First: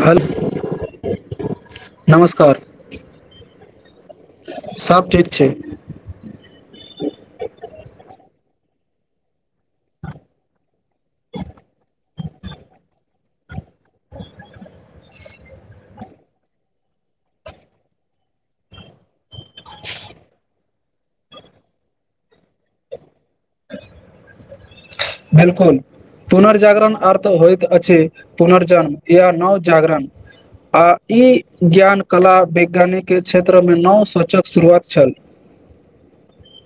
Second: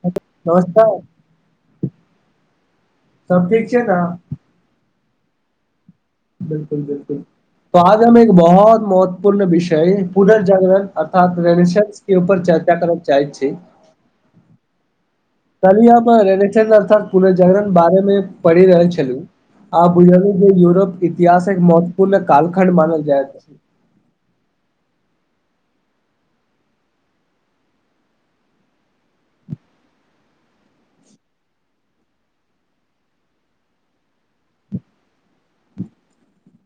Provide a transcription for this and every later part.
Hello नमस्कार नमस्कार सब ठीक छइ ने सब ठिक छै बिल्कुल बिलकुल आज हम एक बहुत महत्वपूर्ण विषय पुनर्जागरण अर्थात रेनिसन्स उपर चर्चा करब चाहै छी [inaudible] कहली हम र अर्थ पुनर्जागरण बारे मे पढ़ि रहल छलु आब बुझलक जे यूरोप इतिहास एक महत्वपूर्ण कालखंड मानल जाय [inaudible] बिल्कूल पुनर्जागरण अर्थ होइत अछि पुनर्जन्म इहय न जागरण आओर ई ज्ञान कला वैज्ञानिक के क्षेत्रमें नव सूचक शुरुआत छल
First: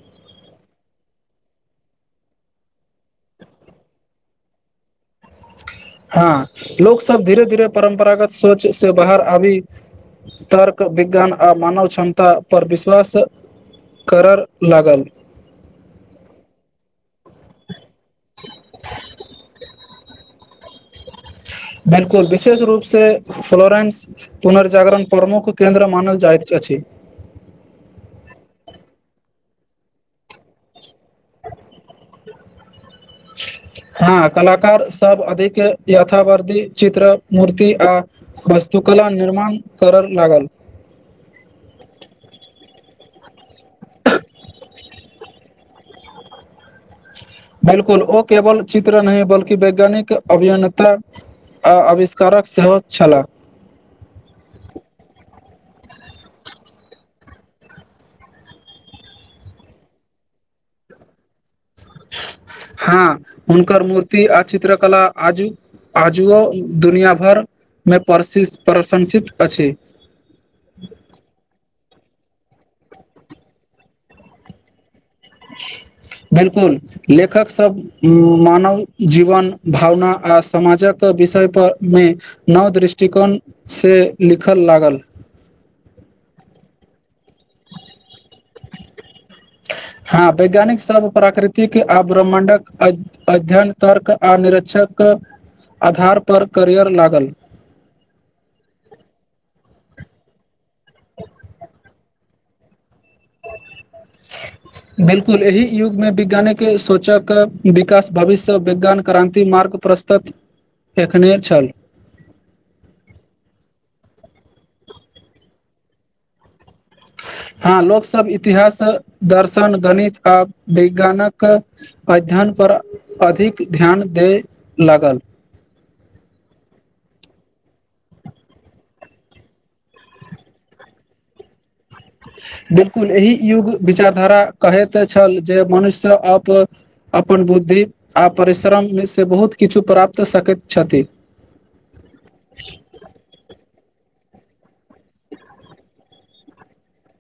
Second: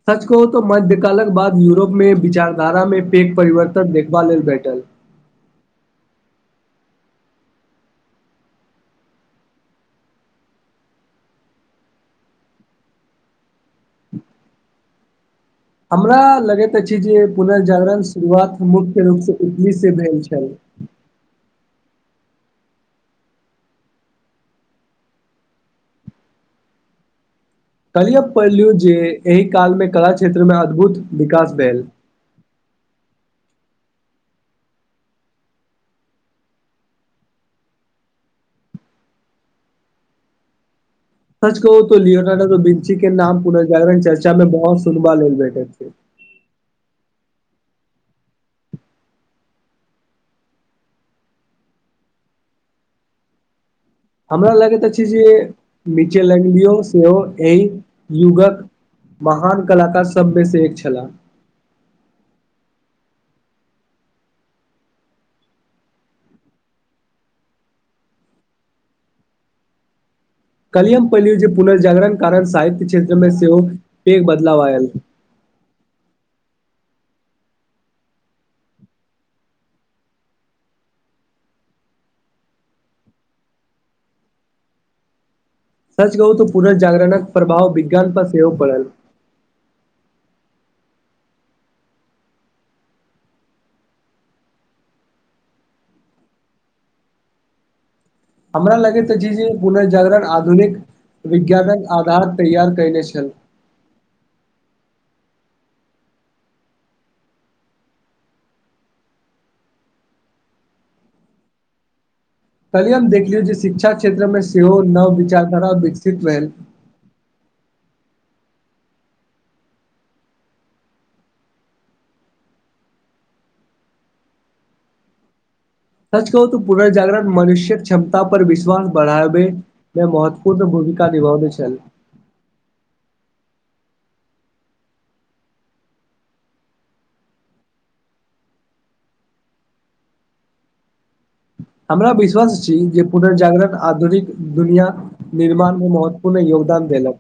सच कहूं तो मध्य्यकालक बाद यूरोप में विचारधारा में पेक परिवर्तन देखबा लेल भेटल हँ लोक सब धीरे धीरे परम्परागत सोच से बाहर आबी तर्क विज्ञान आ मानव क्षमता पर विश्वास करऽ लागल हमरा लगैत अछि जे पुनर्जागरण शुरुआत मुख्य रूपसँ इटली से भेल छय बिल्कुल विशेष रूपसँ फ्लोरेंस पुनर्जागरण प्रमुख केन्द्र मानल जाइत अछि कहलि हम पढ़लू जे एहि काल मे कला क्षेत्र में अद्भुत विकास भेल हँ कलाकार सब अधिक यथावर्धी चित्र मूर्ति आ वास्तुकला निर्माण कर लागल सच कहू तो लियोनार्डो आ बीलिंचीक के नाम पुनर्जागरण चर्चा में बहुत सुनबा लेल बैठे छय बिल्कुल ओ केवल चित्र बल्कि वैज्ञानिक अभियन्ता आ आविष्कारक सेहो छलाह हमरा लगैत अछि जे नीचेल्डियो सेहो एहि युगक महान कलाकार सभमेसँ एक छलाह हँ हुनकर मूर्ति आ चित्रकला आजुक आजुओ दुनिआ भरिमे प्रसि प्रशंसित अछि कलियम पलू जे पुनर्जागरण कारण साहित्य क्षेत्रमें सेहो पेघ बदलाव आयल [unintelligible] बिलकुल लेखक सब मानव जीवन भावना आ समाजक विषय पर में नव दृष्टिकोण से लिखल लागल सच कहु तऽ पुनर्जागरणक प्रभाव विज्ञान पर सेहो पड़ल हँ वैज्ञानिक सब प्राकृतिक आ ब्रह्मण्डक अध्ययन तर्क आ निरीक्षक आधार पर करियर लागल हमरा लगैत अछि जे पुनर्जागरण आधुनिक विज्ञानक आधार तैयार कयने छल बिलकुल एहि युग में वैज्ञानिक सोचक विकास भविष्य विज्ञान क्रांति मार्ग प्रस्त तऽ एखने छल कली हम देखलियौ जे शिक्षा क्षेत्र में सेहो नव विचारधारा विकसित भेल हँ लोक सब इतिहास दर्शन गणित आ विज्ञानक अध्ययनपर अधिक ध्यान दय लागल सच कहू तऽ पुनर्जागरण मनुष्य्क क्षमता पर विश्वास बढ़ाबे जे महत्वपूर्ण भूमिका निभावे छल बिलकुल एहि युग विचारधारा कहैत छल जे मनुष्य अप अपन बुद्धि आओ परिश्रम में से बहुत किछ प्राप्त सकैत छथि हमरा विश्वास छी जे पुनर्जागरण आधुनिक दुनिया निर्माण में महत्वपूर्ण योगदान देलक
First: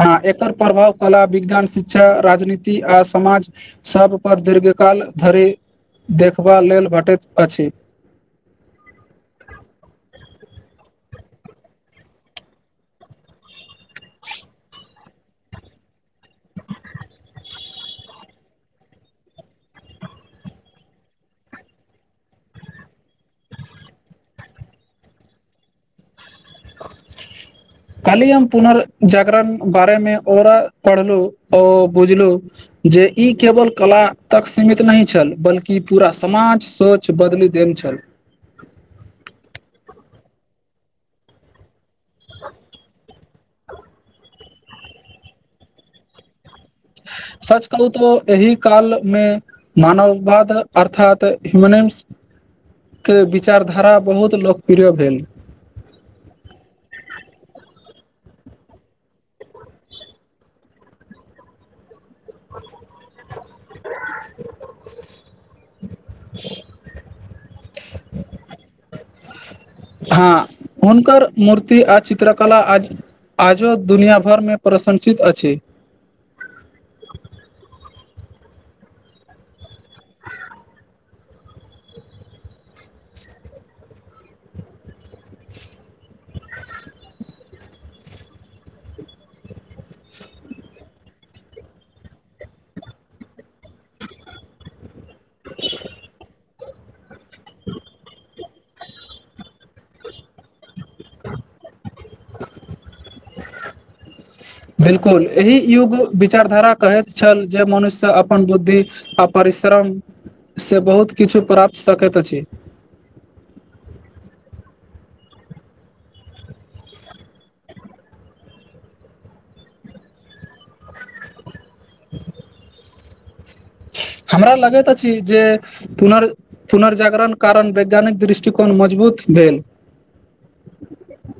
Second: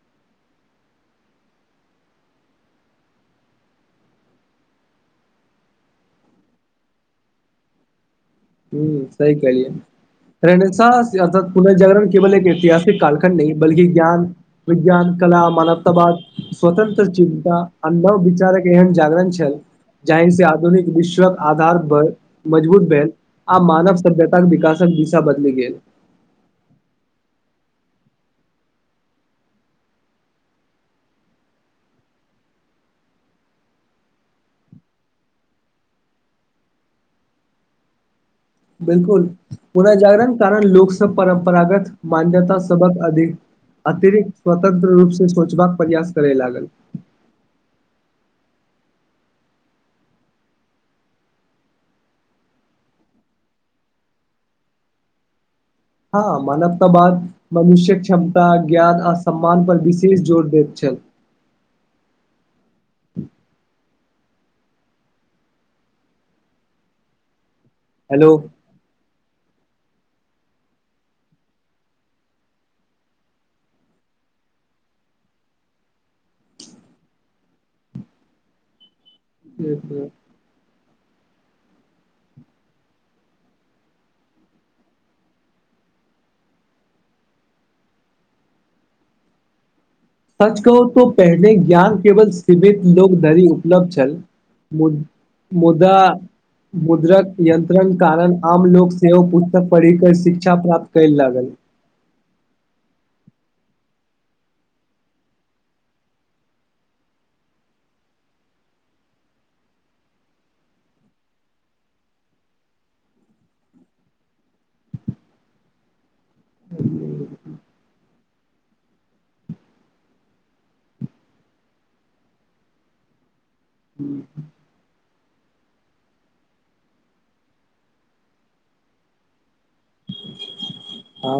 हँ एकर प्रभाव कला विज्ञान शिक्षा राजनीति आ समाज सभ पर दीर्घकाल धरि देखबा लेल भेटैत अछि हं सही कहलियै रहने अथ पुनर्जागरण केवल एक ऐतिहासिक कलखंड नइ बल्कि ज्ञान विज्ञान कला मानवतावाद स्वतंत्र चिन्ता आ नव विचारक एहन जागरण छल जाे आधुनिक विश्वक आधार पर मजबूत भेल आ मानव सभ्यताक विकासक दिशा बदलि गेल काल्हि हम पुनर्जागरण बारे में औरा पढ़लु बुझलु जे ई केवल कला तक सीमित नहि छल बल्कि पूरा समाज सोच बदलि देने छल बिल्कुल पुनर्जागरण कारण लोक सब परम्परागत मान्यता सबक अधिक अतिरिक्त स्वतंत्र रूप से सोचबाक प्रयास करे लागल सच कहू तऽ एहि कालमें मानववाद अर्थात ह्यमनम्स के विचारधारा बहुत लोकप्रिय भेल हँ मानवताबाद मनुष्यक क्षमता ज्ञान आ सम्मान पर विशेष जोर देैत छल अचा हेलो हँ हुनकर मूर्ति आ चित्रकला आ आजो दुनिया भर में प्रशंसित अछि हं हं [inaudible] सच कहू तो पहिने ज्ञान केवल सीमित लोक धरि उपलब्ध छल मुदा मुद्रक यन्त्रणक कारण आम लोक सेहो पुस्तक पढ़ि कऽ शिक्षा प्राप्त कय लागल [inaudible] बिल्कुल एहि युग विचारधारा कहैत छल जे मनुष्य अपन बुद्धि आ परिश्रम से बहुत किछु प्राप्त सकैत अछि [inaudible] हमरा लगैत अछि जे पुनर पुनर्जागरण कारण वैज्ञानिक दृष्टिकोण मजबूत भेल आ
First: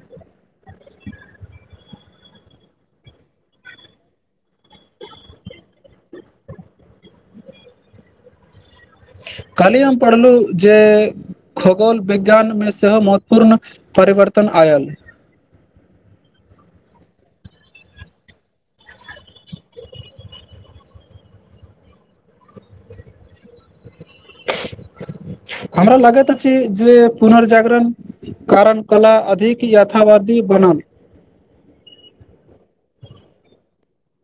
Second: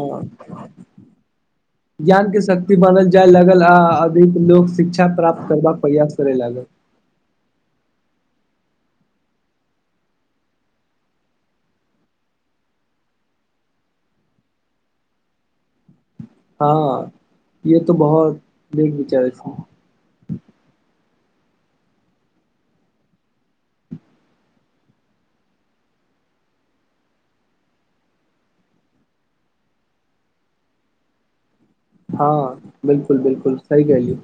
ज्ञान के शक्ति बनल जाय लागल आ अधिक लोक शिक्षा प्राप्त करबाक प्रयास करे लागल काल्हि हम पढ़लहु जे खगोल विज्ञान में सेहो महत्वपूर्ण परिवर्तन आयल हँ ये तो बहुत बे विचारे छय [inaudible] हमरा लागैत अछि छी जे पुनर्जागरण कारण कला अधिक यथावादी बनन हँ बिलकुल बिलकुल सही कहलिये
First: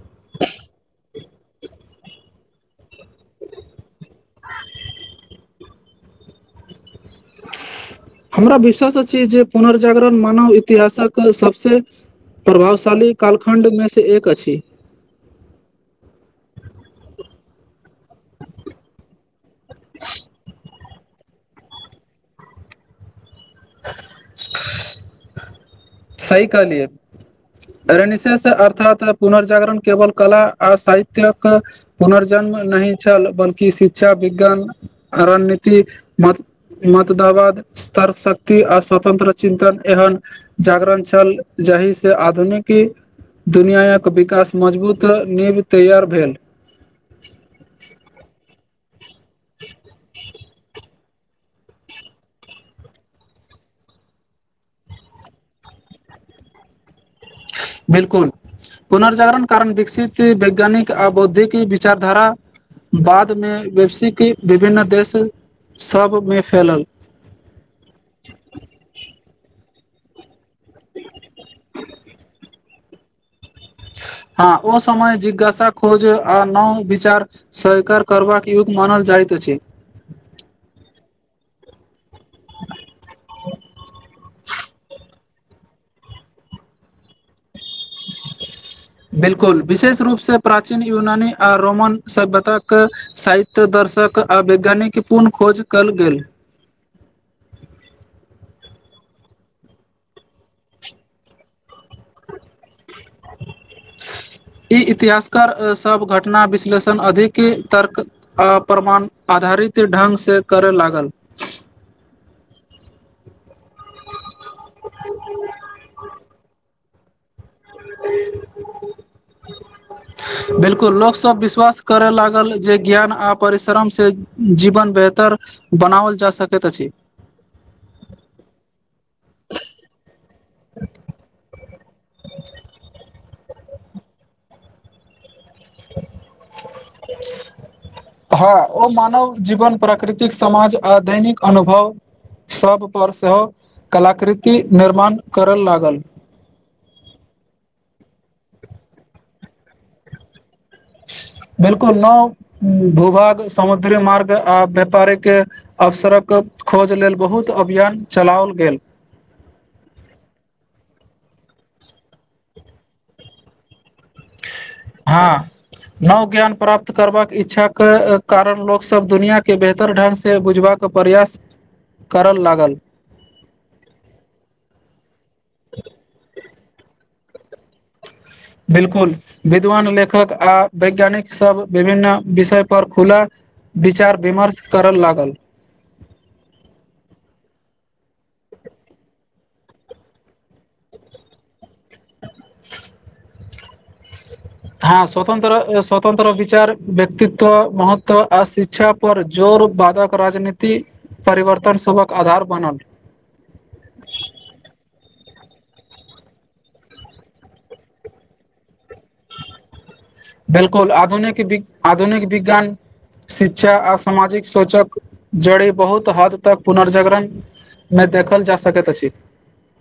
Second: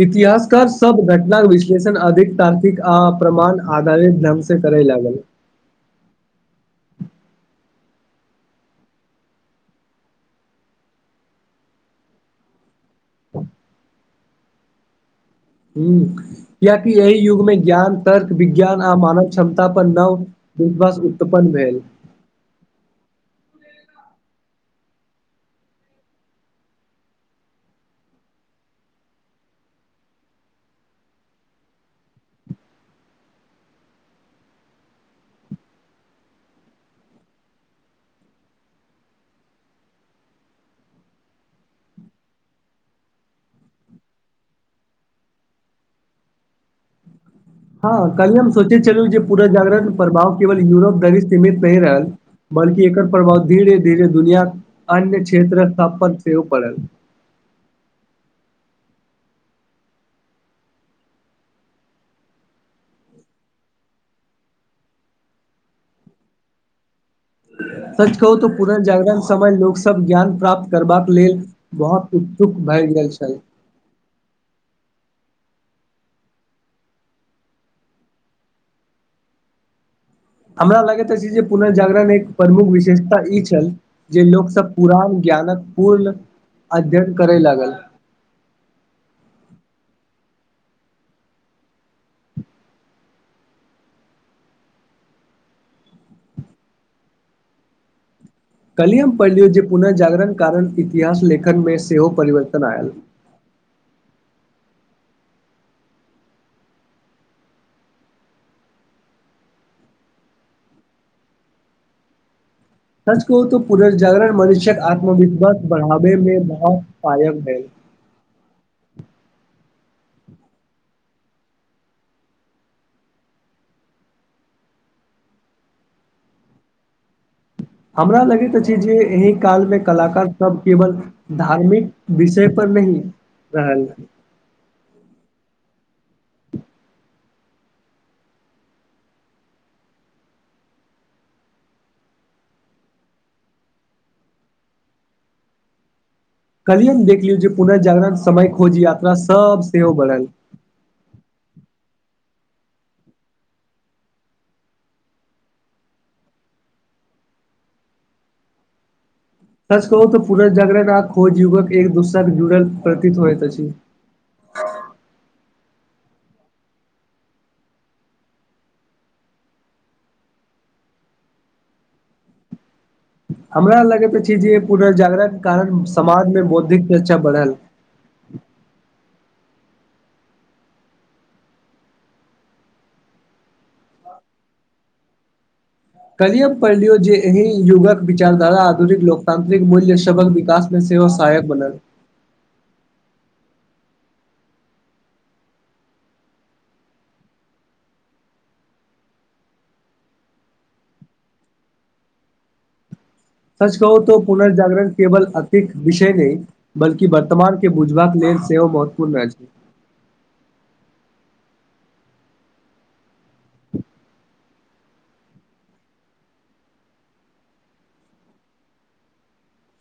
इतिहासकार सब घटनाक विश्लेषण अधिक ता र्कीक आ प्रमाण आधारित ढंग से करय लागल [inaudible] हमरा विश्वास अछि जे पुनर्जागरण मानव इतिहासक सबसे प्रभावशाली कालखण्डमे सँ एक अछि ह कियाकि एहि युगमे ज्ञान तर्क विज्ञान आ मानव क्षमता पर नव विश्वाश उत्पन्न भैल [inaudible] सही कहलिए निशष अर्थात पुनर्जागरण केवल कला आ साहित्यक पुनर्जन्म नहि छल बल्कि शिक्षा विज्ञान रणनीति मत मतदावाद स्तर शक्ति आ स्वतन्त्र चिन्तन एहन जागरन छल जहि से आधुनिकी दुनिआक विकास मजबूत नीब तैयार भेल हँ कलहि हम सोचे छलहुँ जे पुनजगरण प्रभाव केवल यूरोप धरी सीमित नहि रहल बल्कि एकर प्रभाव धीरे धीरे दुनिया अन्य क्षेत्र स्थापन सेहो पङल बिलकुल पुनर्जागरण कारण विकसित वैज्ञानिक आ बौद्धिक विचारधाराक बाद मे वैपसिकी विभिन्न देश सब मे फैलल सच कहू त पुनर्जागरण समय लोक सब ज्ञान प्राप्त करबाक लेल बहुत उत्सुक भए गेल छेल हँ ओ समय जिज्ञासा खोज आ नओ विचार सहकार करबाक युग मानल जाइत अछि हमरा लगे अछी जे पुनःजागरण एक प्रमुख विशेषता ई छल जे लोक सब पुरान ज्ञानक पूर्ण अध्ययन करय लागल बिलकुल विशेष रूप सँ प्राचीन यूनानी आ रोमन सभ्यता एक साहित्य दर्शक आ वैज्ञानिक पूर्ण खोज कयल गेल कलिय हम पढ़ि लियौ जे पुनर्जागरण कारण इतिहास लेखन मे सेहो परिवर्तन आयल ह [inaudible] ई इतिहासकार सभ घटना विश्लेषण अधिक तर्क प्रमाण आधारित ढङ्ंगसँ करय लागल सच कहु तऽ पुनः जागरण मनुष्यक आत्मविश्वास बढ़ाबे में बहुत कायम है अे [unintelligible] बिलकुल लोकसभ विश्वास करय लागल जे ज्ञान आ परिश्रम से जीवन बेहतर बनाओल जा सकैत अछि हमरा लगैत अछि जे एहि कालमे कलाकार सब केवल धार्मिक विषय पर नही रहल ह [inaudible] [inaudible] हँ ओ मानव जीवन प्राकृतिक समाज आ दैनिक अनुभव सब पर सेहो कलाकृति निर्माण करय लागल कहलिए ने देख लियौ जे पुनः जागरण समय खोज यात्रा सब सेहो बढ़ल बिलकुल नओ भूभाग समुद्री मार्ग आ व्यापारिक अवसरक खोज लेलऽ बहुत अभियान चलाओल गेल तच कहू त पुन जगरण आ खोज युवक एक दूसराक जुड़ल प्रतीत होइत अछि ह नव ज्ञान प्राप्त करबाक इच्छा के कारण लोकसभब दुनिआँके बेहतर ढ़ंगस बुझबाक के प्रयास करऽ लागल हमरा लगैत अछि जे पुनर्जागरण के कारण समाजमे बौद्धिक शिक्षा बढ़ल बिल्कूल विद्वान लेखक आ वैज्ञानिक सभ विभिन्न विषय पर खुला विचार विमर्श करऽ लागल। कलिये पढ़लियो जे एहि युगक विचार धारा आधुनिक लोकतान्त्रिक मूल्य सबक विकास से ओ सहायक बनल। [inaudible] ह स्वतंत्र स्वतंत्र विचार व्यक्तित्व महत्व आ शिक्षा पर जोर बाधक राजनीतिक परिवर्तन सभके आधार बनल सच कहू तऽ पुनर्जागरण केवल अतिक विषय नहि बल्कि वर्तमान के बुझबाक लेलऽ सेहो महत्वपूर्ण छै बिल्कूल आधुनिक आधुनिक विज्ञान शिक्षा आ सामाजिक सोचक जड़ बहुत हद तक पुनर्जागरण। मे देखल जा सकैत अछि।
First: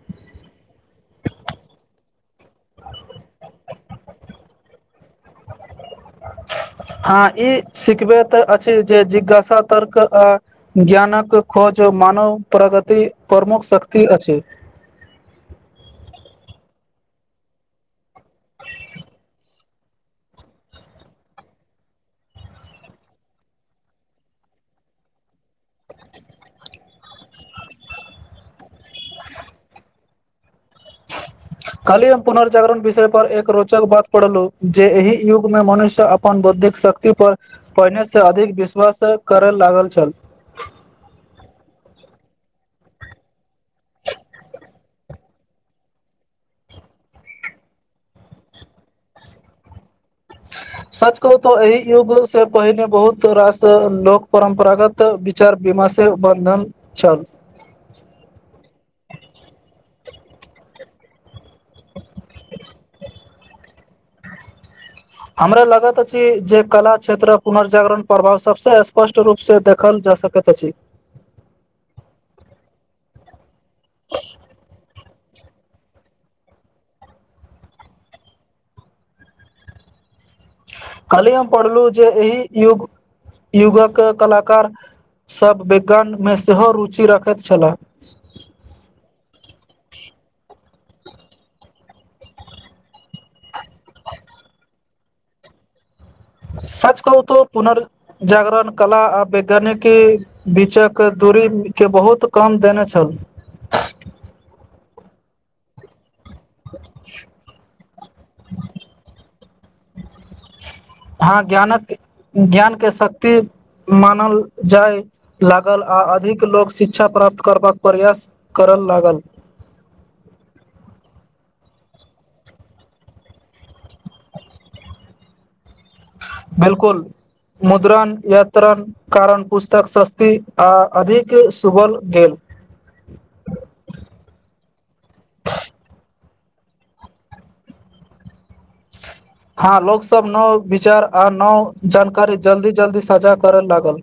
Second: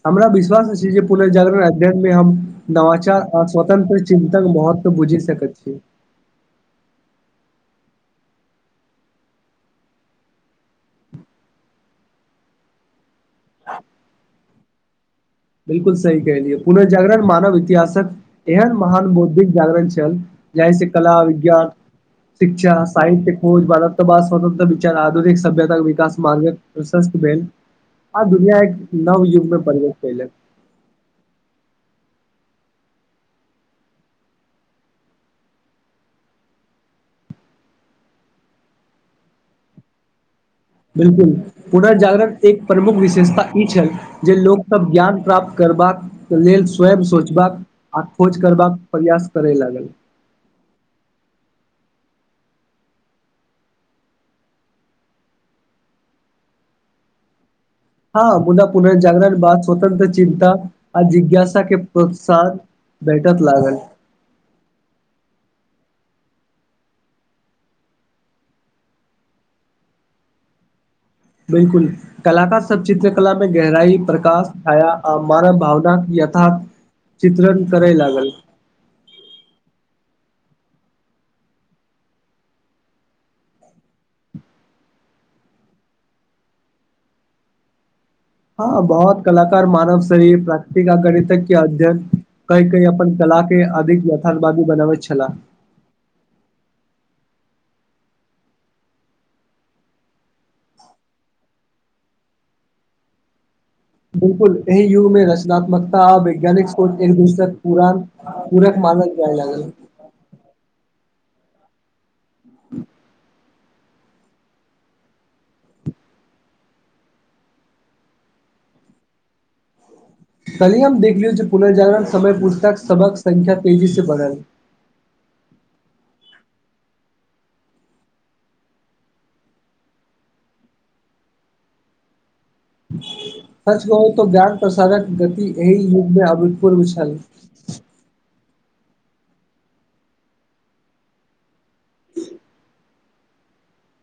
हमरा विश्वास अछि जे पुनर्जागरण अध्ययनमे हम नवाचार आ स्वतंत्र चिन्तन महत्व। तऽ बुझि सकैत छीयै ह, ई सिखबे तऽ अछि जे जिज्ञासा तर्क अ ज्ञानक खोज मानव प्रगति प्रमुख शक्ति अछि। बिल्कूल सही कहलियऐ पुनर्जागरण मानव इतिहासक एहन महान बौद्धिक जागरण छल जाहि से कला विज्ञान। शिक्षा साहित्य, खोज भारताद्वतंत्र विचार, आधुनिक, सभ्यतााक विकास मार्ग प्रशस्त भेल आ दुनिया एक नव युगमे प्रवेश कयलक काल्हि हम पुनर्जागरण विषय पर एक रोचक बात पढ़लहुँ जे एहि युगमे मनुष्य अपन बौद्धिक शक्ति पर पहिने अधिक, विश्वास, करय लागल छेले बिल्कूल पुनर्जागरण एक प्रमुख विशेषता ई छल जे लोकसभ ज्ञान प्राप्त करबाक। के लेल स्वयं सोचबाक आ खोज करबाक प्रयास करे लागल। ह। सच कहु तो एहि युग से पहिने बहुत रास लोक परम्परागत। चार बीमा से बन्धन छल। हँ पुन पुनर्जागरण बात स्वतंत्र चिन्ता आ जिज्ञासा के प्रोत्साह भेटत लागल। हमरा लगत अछि जे कला क्षेत्र पुनर्जागरण प्रभाव सबस स्पष्ट। रूपसँ देखल जा सकैत अछि बिल्कूल कलाकार सभ चित्रकला मे गहराई प्रकाश छाया आ मानव भावना यथ चित्रण करय लागल। खाली हम पढ़लहुँ जे एहि युग। युगक कलाकार सभ वैज्ञान मे सेहो रुचि रखैत छलाे ह बहुत कलााक मानव सरी प्राकृतिक गणितक के अध्ययन। कई कई अपन कला के अधिक यथार्थवादी बनबैत छलाह। सच कहू त पुनर्जागरण कला आ वैज्ञानिकी बीचक दूरी के बहुत कम देने छल बिलकुल एहि युग में रचनात्मकता आ वैज्ञानिक को एक दूसरक पुरान पूरक मानल जाय लागल हँ ज्ञानक ज्ञानके शक्ति मानल जाय लागल आ अधिक लोक शिक्षा प्राप्त करबाक प्रयास करय लागल काल्हि हम देखलियौ जे पुनर्जागरण समय पुस्तक सभक संख्या तेजीसँ बढ़ल बिलकुल मुद्रण यात्रण कारण पुस्तक सस्ती आ अधिक सुभल गेल सच कहहु त ज्ञान प्रसारक गति एहि युगमे अभूतपूर्व छैल हँ लोक सब नव विचार आ नव जानकारी जल्दी जल्दी साझा करे लागल